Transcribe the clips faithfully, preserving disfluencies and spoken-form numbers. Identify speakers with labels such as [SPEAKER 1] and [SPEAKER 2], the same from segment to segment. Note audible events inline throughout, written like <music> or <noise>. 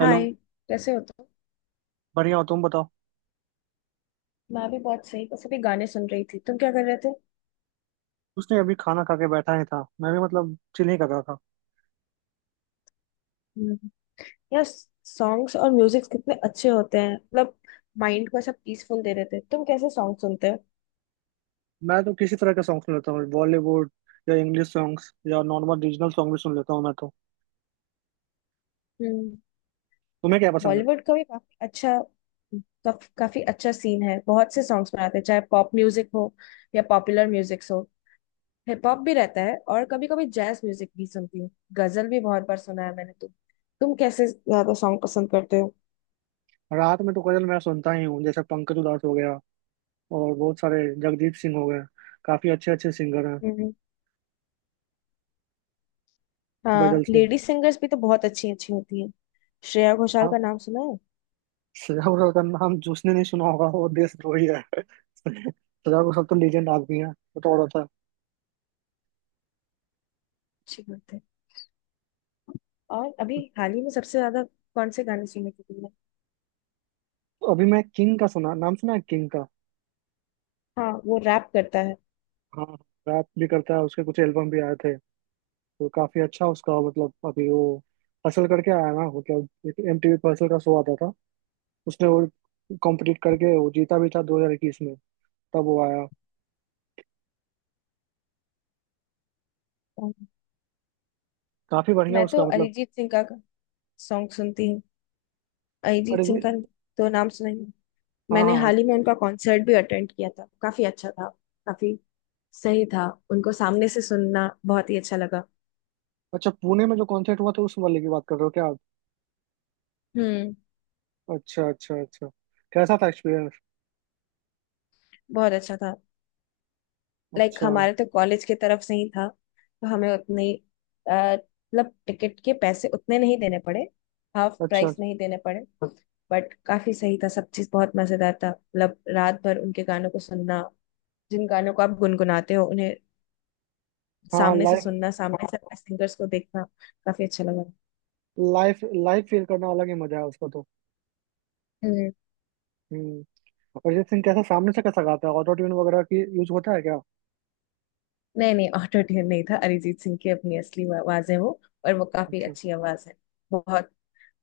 [SPEAKER 1] Hello.
[SPEAKER 2] कैसे हो तुम?
[SPEAKER 1] बढ़िया हो तुम बताओ।
[SPEAKER 2] मैं भी बहुत सही। बस अभी गाने सुन रही थी। तुम क्या कर रहे थे?
[SPEAKER 1] उसने अभी खाना खा के बैठा ही था मैं भी मतलब चिल ही कर रहा था।
[SPEAKER 2] हम्म। यार, सॉन्ग्स और म्यूजिक कितने अच्छे होते हैं, मतलब माइंड को ऐसा पीसफुल दे देते हैं। तुम कैसे सॉन्ग सुनते हो?
[SPEAKER 1] मैं तो किसी तरह के सॉन्ग सुन लेता हूँ बॉलीवुड या इंग्लिश सॉन्ग्स या नॉर्मल रीजनल सॉन्ग भी सुन लेता हूँ मैं तो।
[SPEAKER 2] हम्म।
[SPEAKER 1] तुम्हें क्या पसंद है?
[SPEAKER 2] बॉलीवुड का भी काफी अच्छा काफ, काफी अच्छा सीन है। बहुत से सॉन्ग्स बनाते हैं, चाहे पॉप म्यूजिक हो या पॉपुलर म्यूजिक हो। हिप हॉप भी रहता है, और कभी कभी जैज म्यूजिक भी सुनती हूँ। गजल भी बहुत बार सुना है मैंने। तुम तुम कैसे ज्यादा सॉन्ग पसंद करते
[SPEAKER 1] रात में तो गजल मैं सुनता ही हूँ जैसे पंकज उधास हो गया और बहुत सारे जगदीप सिंह हो गए। काफी अच्छे अच्छे सिंगर हैं।
[SPEAKER 2] हो? हाँ,
[SPEAKER 1] गजल सिंह।
[SPEAKER 2] लेडी सिंगर्स भी तो बहुत अच्छी अच्छी होती है। श्रेया घोषाल
[SPEAKER 1] हाँ।
[SPEAKER 2] का नाम सुना है?
[SPEAKER 1] सजा घोषाल का नाम जिसने नहीं सुना होगा वो देशद्रोही है। <laughs> सजा घोषाल तो लीजेंड आदमी है वो तो और होता है।
[SPEAKER 2] अच्छी बात है। और अभी हाल ही में सबसे ज्यादा कौन से गाने सुने थे तुमने?
[SPEAKER 1] अभी मैं किंग का सुना नाम सुना है किंग का।
[SPEAKER 2] हाँ, वो रैप करता है।
[SPEAKER 1] हाँ। रैप भी करता है उसके कुछ एल्बम भी आए थे। तो काफी अच्छा उसका मतलब अभी वो हसल करके आया ना मतलब एक एमटीवी पर हसल का शो आता था। उसने वो कॉम्पिटिट करके वो जीता भी था दो हज़ार इक्कीस में। तब वो आया
[SPEAKER 2] और
[SPEAKER 1] काफी बढ़िया
[SPEAKER 2] मैं तो
[SPEAKER 1] उसका मतलब।
[SPEAKER 2] अरिजीत सिंह का सॉन्ग सुनती हूँ।
[SPEAKER 1] अरे।
[SPEAKER 2] अरिजीत सिंह का तो नाम सुना ही है।
[SPEAKER 1] हाँ
[SPEAKER 2] मैंने
[SPEAKER 1] हाँ हाँ।
[SPEAKER 2] हाल ही में उनका कॉन्सर्ट भी अटेंड किया था। काफी अच्छा था। काफी सही था। उनको सामने से सुनना बहुत ही अच्छा लगा।
[SPEAKER 1] अच्छा पुणे में जो कॉन्सर्ट हुआ था उस वाले की बात कर रहे हो क्या आप?
[SPEAKER 2] हम्म।
[SPEAKER 1] अच्छा अच्छा अच्छा। कैसा था एक्सपीरियंस?
[SPEAKER 2] बहुत अच्छा था। लाइक
[SPEAKER 1] अच्छा।
[SPEAKER 2] हमारे तो कॉलेज की तरफ से ही था, तो हमें उतने ही, अ, मतलब टिकट के पैसे उतने नहीं देने पड़े। हाफ
[SPEAKER 1] अच्छा।
[SPEAKER 2] प्राइस नहीं देने पड़े। बट काफी सही था, सब चीज बहुत मजेदार था। मतलब रात भर उनके गानों को सुनना, जिन गानों को आप गुनगुनाते हो उन्हें
[SPEAKER 1] हाँ हाँ।
[SPEAKER 2] सामने से
[SPEAKER 1] लाइफ
[SPEAKER 2] सुनना, सामने से अपने सिंगर्स को देखना, काफी अच्छा लगा।
[SPEAKER 1] लाइफ लाइफ फील करना अलग ही मजा है उसका तो।
[SPEAKER 2] हम्म।
[SPEAKER 1] हम्म। अरिजीत सिंह कैसा सामने से कैसा गाता है ऑटो ट्यून वगैरह की यूज होता है क्या?
[SPEAKER 2] नहीं नहीं, ऑटो ट्यून नहीं था। अरिजीत सिंह की अपनी असली आवाज है वो, और वो काफी
[SPEAKER 1] अच्छा।
[SPEAKER 2] अच्छी आवाज है। बहुत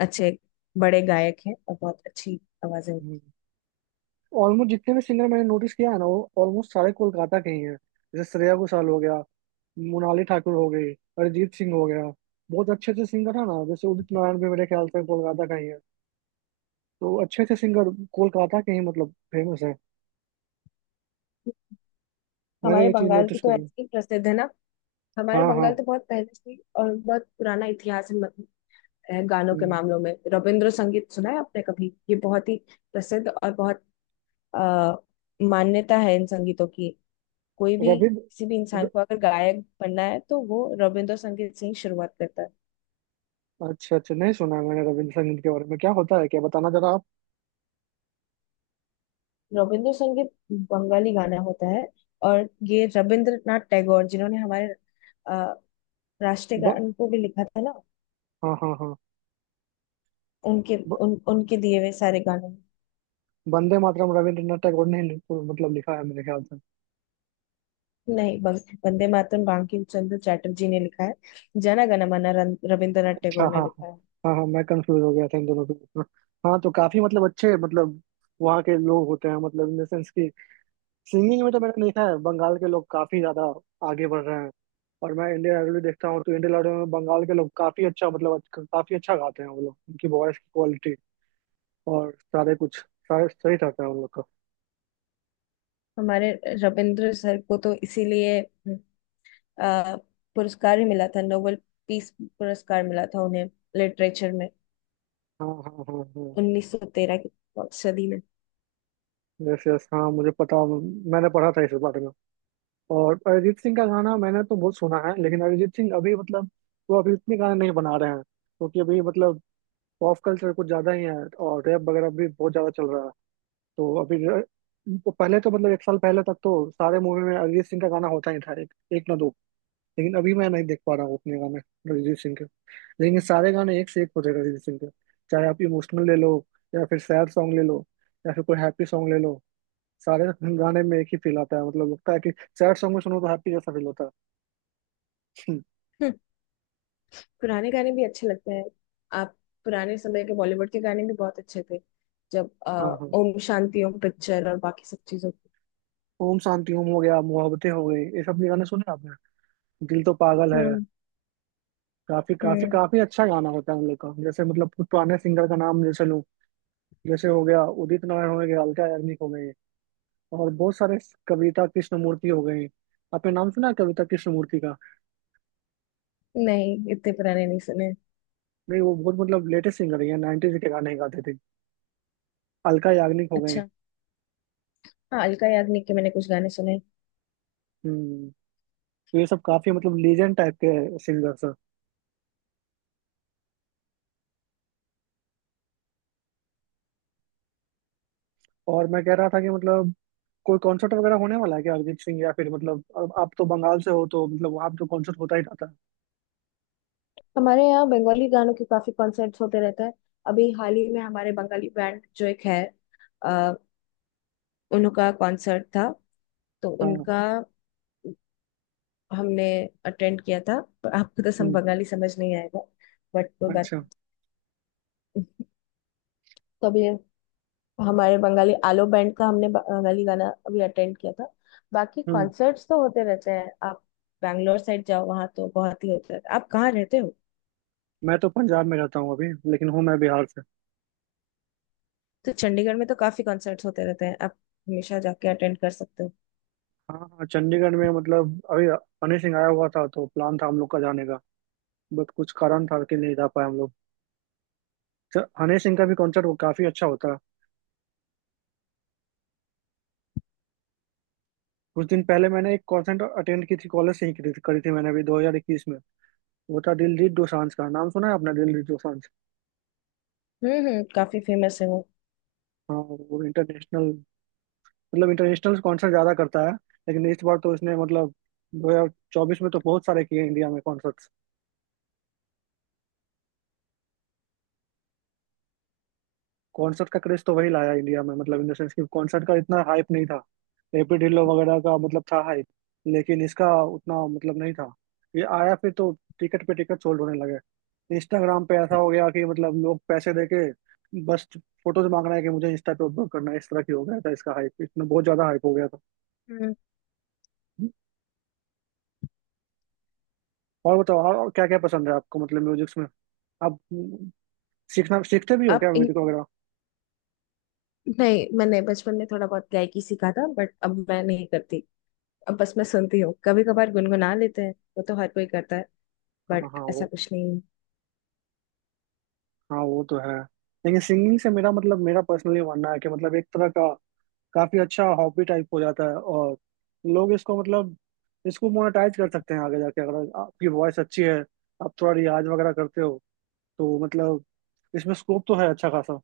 [SPEAKER 2] अच्छे बड़े गायक हैं और बहुत अच्छी आवाजें हैं।
[SPEAKER 1] ऑलमोस्ट जितने भी सिंगर मैंने नोटिस किया है ना वो ऑलमोस्ट सारे कोलकाता के ही हैं। जैसे श्रेया घोषाल हो गया। मोनाली ठाकुर हो गई। अरिजीत सिंह हो गया। बहुत अच्छे अच्छे सिंगर है ना जैसे उदित नारायण भी मेरे ख्याल से कोलकाता का ही है। तो अच्छे अच्छे सिंगर कोलकाता के ही मतलब फेमस है। मैंने
[SPEAKER 2] हमारे
[SPEAKER 1] ये चीज
[SPEAKER 2] बंगाल की
[SPEAKER 1] नोटिस
[SPEAKER 2] तो
[SPEAKER 1] करी।
[SPEAKER 2] ऐसी प्रसिद्ध है ना। हमारे
[SPEAKER 1] हाँ हाँ।
[SPEAKER 2] बंगाल तो बहुत पहले से ही और बहुत पुराना इतिहास है मत- है गानों के
[SPEAKER 1] हम्म।
[SPEAKER 2] मामलों में। रविंद्र संगीत सुना है आपने कभी? ये बहुत ही प्रसिद्ध और बहुत आ, मान्यता है इन संगीतों की। कोई भी, किसी भी
[SPEAKER 1] रविंद्र
[SPEAKER 2] इंसान
[SPEAKER 1] र-
[SPEAKER 2] को अगर गायक बनना है तो वो रविंद्र संगीत से ही शुरुआत करता है।
[SPEAKER 1] अच्छा अच्छा नहीं सुना है मैंने रविंद्र संगीत के बारे में क्या होता है क्या बताना जरा आप।
[SPEAKER 2] रविंद्र संगीत बंगाली गाना होता है। और ये रविंद्रनाथ टैगोर, जिन्होंरीय हमारे अ, राष्ट्रीय
[SPEAKER 1] ब,
[SPEAKER 2] गान को भी लिखा था ना।
[SPEAKER 1] हाँ हाँ हाँ।
[SPEAKER 2] उनके
[SPEAKER 1] ब,
[SPEAKER 2] उन, उनके दिए हुए सारे गाने।
[SPEAKER 1] वंदे मातरम रविंद्रनाथ टैगोर ने ही मतलब लिखा है मेरे ख्याल से।
[SPEAKER 2] नहीं बं- वंदे मातरम बंकिम चंद्र चटर्जी ने लिखा है। जन गण मन रन- रविंद्रनाथ टैगोर
[SPEAKER 1] हाँ हाँ
[SPEAKER 2] ने
[SPEAKER 1] हाँ
[SPEAKER 2] लिखा है।
[SPEAKER 1] हाँ। हाँ मैं कंफ्यूज हो गया था इन दोनों के बीच में। हाँ तो काफी मतलब अच्छे मतलब वहाँ के लोग होते हैं मतलब इन द सेंस की सिंगिंग में तो मैंने देखा है बंगाल के लोग काफी ज्यादा आगे बढ़ रहे हैं। और मैं इंडियन आइडल भी देखता हूँ तो इंडियन आइडल में बंगाल के लोग काफी अच्छा मतलब अच्छ- काफी अच्छा गाते हैं वो लोग उनकी वॉइस की क्वालिटी और सारे कुछ सारे सही रहता है उन लोग का।
[SPEAKER 2] हमारे रविंद्र सर को तो इसीलिए हम्म, अ, पुरस्कार ही मिला था। नोबेल पीस पुरस्कार मिला था उन्हें, लिटरेचर में,
[SPEAKER 1] हाँ हाँ हाँ हाँ।
[SPEAKER 2] उन्नीस सौ तेरह की सदी में।
[SPEAKER 1] यस यस हाँ मुझे पता। मैंने पढ़ा था इस बारे में। और अरिजीत सिंह का गाना मैंने तो बहुत सुना है लेकिन अरिजीत सिंह अभी मतलब वो अभी इतने गाने नहीं बना रहे हैं क्योंकि अभी मतलब पॉप कल्चर कुछ ज़्यादा ही है। और रैप वगैरह भी बहुत ज़्यादा चल रहा है। तो अभी र- तो पहले तो मतलब एक साल पहले तक तो सारे मूवी में अरिजीत सिंह का गाना होता ही था एक, एक ना दो। लेकिन अभी मैं नहीं देख पा रहा हूँ उतने गाने अरिजीत सिंह के। लेकिन ये सारे गाने एक से एक होते हैं अरिजीत सिंह के। चाहे आप इमोशनल ले लो या फिर सैड सॉन्ग ले लो या फिर कोई हैप्पी सॉन्ग ले लो सारे <laughs> गाने में एक ही फील आता है मतलब लगता है कि सैड सॉन्ग में सुनो तो हैप्पी जैसा फील होता है।
[SPEAKER 2] हम्म। पुराने गाने भी अच्छे लगते हैं। आप पुराने समय के बॉलीवुड के गाने भी बहुत अच्छे थे। जब अ,
[SPEAKER 1] हाँ हाँ।
[SPEAKER 2] ओम शांति ओम पिक्चर और बाकी सब चीजों की।
[SPEAKER 1] ओम शांति ओम हो गया मोहब्बतें हो गई ये सब भी गाने सुने आपने दिल तो पागल है।
[SPEAKER 2] हम्म
[SPEAKER 1] काफी काफी
[SPEAKER 2] हम्म,
[SPEAKER 1] काफी अच्छा गाना होता है उन लोग का जैसे मतलब कुछ पुराने सिंगर का नाम जैसे लूँ जैसे हो गया उदित नारायण हो गया अलका याग्निक हो गए और बहुत सारे कविता कृष्णमूर्ति हो गए। आपने नाम सुना है कविता कृष्णमूर्ति का?
[SPEAKER 2] नहीं, इतने पुराने नहीं सुने।
[SPEAKER 1] नहीं वो बहुत मतलब लेटेस्ट सिंगर है नाइनटीज के गाने गाते थे। अलका याग्निक हो गए।
[SPEAKER 2] अच्छा। हाँ, अलका याग्निक के मैंने कुछ गाने सुने।
[SPEAKER 1] हम्म। तो ये सब काफी मतलब लीजेंड टाइप के सिंगर्स। और मैं कह रहा था कि मतलब कोई कॉन्सर्ट वगैरह होने वाला है क्या अरिजीत सिंह या फिर मतलब अब आप तो बंगाल से हो तो मतलब वहाँ पे तो कॉन्सर्ट होता ही रहता है।
[SPEAKER 2] हमारे यहाँ बंगाली गानों के काफी कॉन्सर्ट्स होते रहते हैं। अभी हाल ही में हमारे बंगाली बैंड जो एक है, अ, उनका कॉन्सर्ट था। तो
[SPEAKER 1] हाँ।
[SPEAKER 2] उनका हमने अटेंड किया था, पर आपको तो सब
[SPEAKER 1] हम्म।
[SPEAKER 2] बंगाली समझ नहीं आएगा। बट कोई बात
[SPEAKER 1] अच्छा।
[SPEAKER 2] नहीं। तो अभी हमारे बंगाली आलो बैंड का हमने बंगाली गाना अभी अटेंड किया था। बाकी
[SPEAKER 1] हम्म।
[SPEAKER 2] कॉन्सर्ट्स तो होते रहते हैं। आप बैंगलोर साइड जाओ, वहाँ तो बहुत ही होता है। आप कहाँ रहते हो?
[SPEAKER 1] मैं तो पंजाब में रहता हूँ अभी लेकिन हूँ मैं बिहार से।
[SPEAKER 2] तो चंडीगढ़ में तो काफी कॉन्सर्ट्स होते रहते हैं, आप हमेशा जाके अटेंड कर सकते हो।
[SPEAKER 1] हाँ हाँ चंडीगढ़ में मतलब अभी हनी सिंह आया हुआ था तो प्लान था हम लोग का जाने का बट कुछ कारण था कि नहीं जा पाए हम लोग। च- हनी सिंह का भी कॉन्सर्ट वो काफी अच्छा होता है। कुछ दिन पहले मैंने एक कॉन्सर्ट अटेंड की थी कॉलेज से ही करी थी, करी थी मैंने अभी दो हज़ार इक्कीस में। वो था दिलजीत दोसांझ का नाम सुना है आपने दिलजीत दोसांझ?
[SPEAKER 2] हम्म हम्म, काफी फेमस है वो।
[SPEAKER 1] हाँ। वो इंटरनेशनल मतलब इंटरनेशनल कॉन्सर्ट ज्यादा करता है। लेकिन इस बार तो इसने मतलब दो हज़ार चौबीस में तो बहुत सारे किए इंडिया में कॉन्सर्ट्स। कॉन्सर्ट का क्रेज तो वही लाया इंडिया में मतलब इन द सेंस कि कॉन्सर्ट का इतना हाइप नहीं था। एपी ढिल्लो वगैरह का मतलब था हाइप। लेकिन इसका उतना मतलब नहीं था। ये आया फिर तो टिकट पे टिकट सोल्ड होने लगे। इंस्टाग्राम पे ऐसा हो गया कि मतलब लोग पैसे दे के बस फोटोज मांग रहे हैं कि मुझे इंस्टा पे अपलोड करना है इस तरह की हो गया था इसका हाइप इसमें बहुत ज्यादा हाइप हो गया था।
[SPEAKER 2] हम्म।
[SPEAKER 1] और बताओ और क्या क्या पसंद है आपको मतलब म्यूजिक्स में? आप सीखना सीखते भी हो
[SPEAKER 2] आप
[SPEAKER 1] क्या
[SPEAKER 2] इन...
[SPEAKER 1] म्यूजिक वगैरह?
[SPEAKER 2] नहीं, मैंने बचपन में थोड़ा बहुत गायकी सीखा था। बट अब मैं नहीं करती। अब बस मैं सुनती हूँ, कभी कभार गुनगुना लेते हैं। वो तो हर कोई करता है,
[SPEAKER 1] हाँ
[SPEAKER 2] बट
[SPEAKER 1] हाँ
[SPEAKER 2] ऐसा
[SPEAKER 1] वो।
[SPEAKER 2] कुछ नहीं है।
[SPEAKER 1] हाँ वो तो है। लेकिन सिंगिंग से मेरा मतलब मेरा पर्सनली मानना है कि मतलब एक तरह का काफी अच्छा हॉबी टाइप हो जाता है। और लोग इसको मतलब इसको मोनेटाइज कर सकते हैं आगे जाके अगर आपकी वॉइस अच्छी है। आप थोड़ा रियाज वगैरह करते हो तो मतलब इसमें स्कोप तो है अच्छा खासा।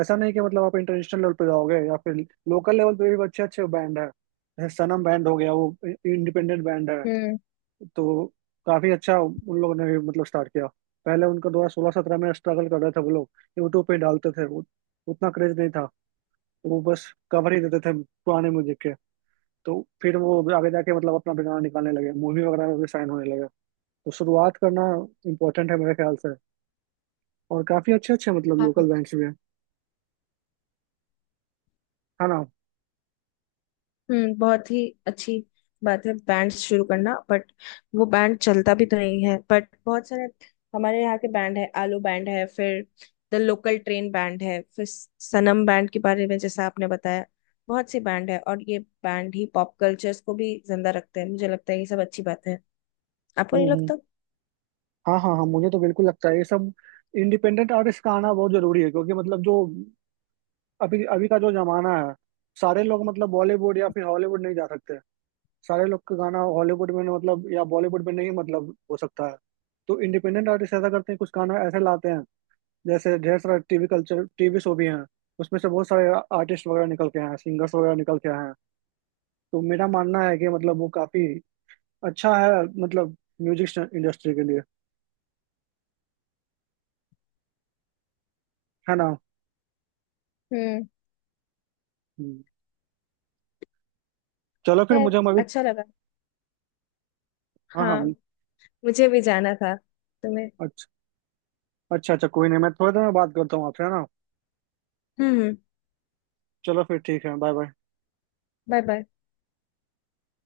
[SPEAKER 1] ऐसा नहीं कि मतलब आप इंटरनेशनल लेवल पे जाओगे या फिर लोकल लेवल पे भी अच्छे अच्छे बैंड है जैसे सनम बैंड हो गया वो इंडिपेंडेंट बैंड है।
[SPEAKER 2] हम्म।
[SPEAKER 1] तो काफी अच्छा उन लोगों ने भी मतलब स्टार्ट किया पहले उनका दो हज़ार सोलह-सत्रह में स्ट्रगल कर रहे थे वो लोग। यूट्यूब पे डालते थे वो उतना क्रेज नहीं था वो बस कवर ही देते थे पुराने म्यूजिक के तो फिर वो आगे जाके मतलब अपना भी गाना निकालने लगे मूवी वगैरह में भी साइन होने लगे। तो शुरुआत करना इम्पोर्टेंट है मेरे ख्याल से। और काफी अच्छे अच्छे मतलब लोकल
[SPEAKER 2] हाँ।
[SPEAKER 1] बैंड्स भी हैं है ना?
[SPEAKER 2] हम्म बहुत ही अच्छी बात है बैंड शुरू करना, बट वो बैंड चलता भी तो नहीं है। बट बहुत सारे हमारे यहाँ के बैंड है, आलू बैंड है, फिर द लोकल ट्रेन बैंड है, फिर सनम बैंड के बारे में जैसा आपने बताया, बहुत से बैंड है। और ये बैंड ही पॉप कल्चर्स को भी जिंदा रखते हैं, मुझे लगता है। ये सब अच्छी बात है, आपको नहीं
[SPEAKER 1] हम्म हम्म।
[SPEAKER 2] लगता?
[SPEAKER 1] हाँ हाँ हाँ मुझे तो बिल्कुल लगता है ये सब इंडिपेंडेंट आर्टिस्ट का आना बहुत जरूरी है क्योंकि मतलब जो अभी अभी का जो जमाना है सारे लोग मतलब बॉलीवुड या फिर हॉलीवुड नहीं जा सकते। सारे लोग का गाना हॉलीवुड में नहीं मतलब या बॉलीवुड में नहीं मतलब हो सकता है। तो इंडिपेंडेंट आर्टिस्ट ऐसा करते हैं कुछ गाना ऐसे लाते हैं जैसे ढेर सारे टीवी कल्चर टीवी शो भी हैं। उसमें से बहुत सारे आर्टिस्ट वगैरह निकल के आए हैं सिंगर्स वगैरह निकल के आए हैं। तो मेरा मानना है कि मतलब वो काफी अच्छा है मतलब म्यूजिक इंडस्ट्री के लिए है ना।
[SPEAKER 2] हम्म।
[SPEAKER 1] हम्म। चलो फिर
[SPEAKER 2] खैर,
[SPEAKER 1] मुझे हम अभी।
[SPEAKER 2] अच्छा लगा।
[SPEAKER 1] हाँ हाँ।
[SPEAKER 2] हाँ, मुझे भी जाना था। तुम्हें।
[SPEAKER 1] अच्छा अच्छा अच्छा कोई नहीं मैं थोड़ी देर में बात करता हूँ आपसे है ना?
[SPEAKER 2] हम्म
[SPEAKER 1] चलो फिर ठीक है बाय बाय।
[SPEAKER 2] Bye bye.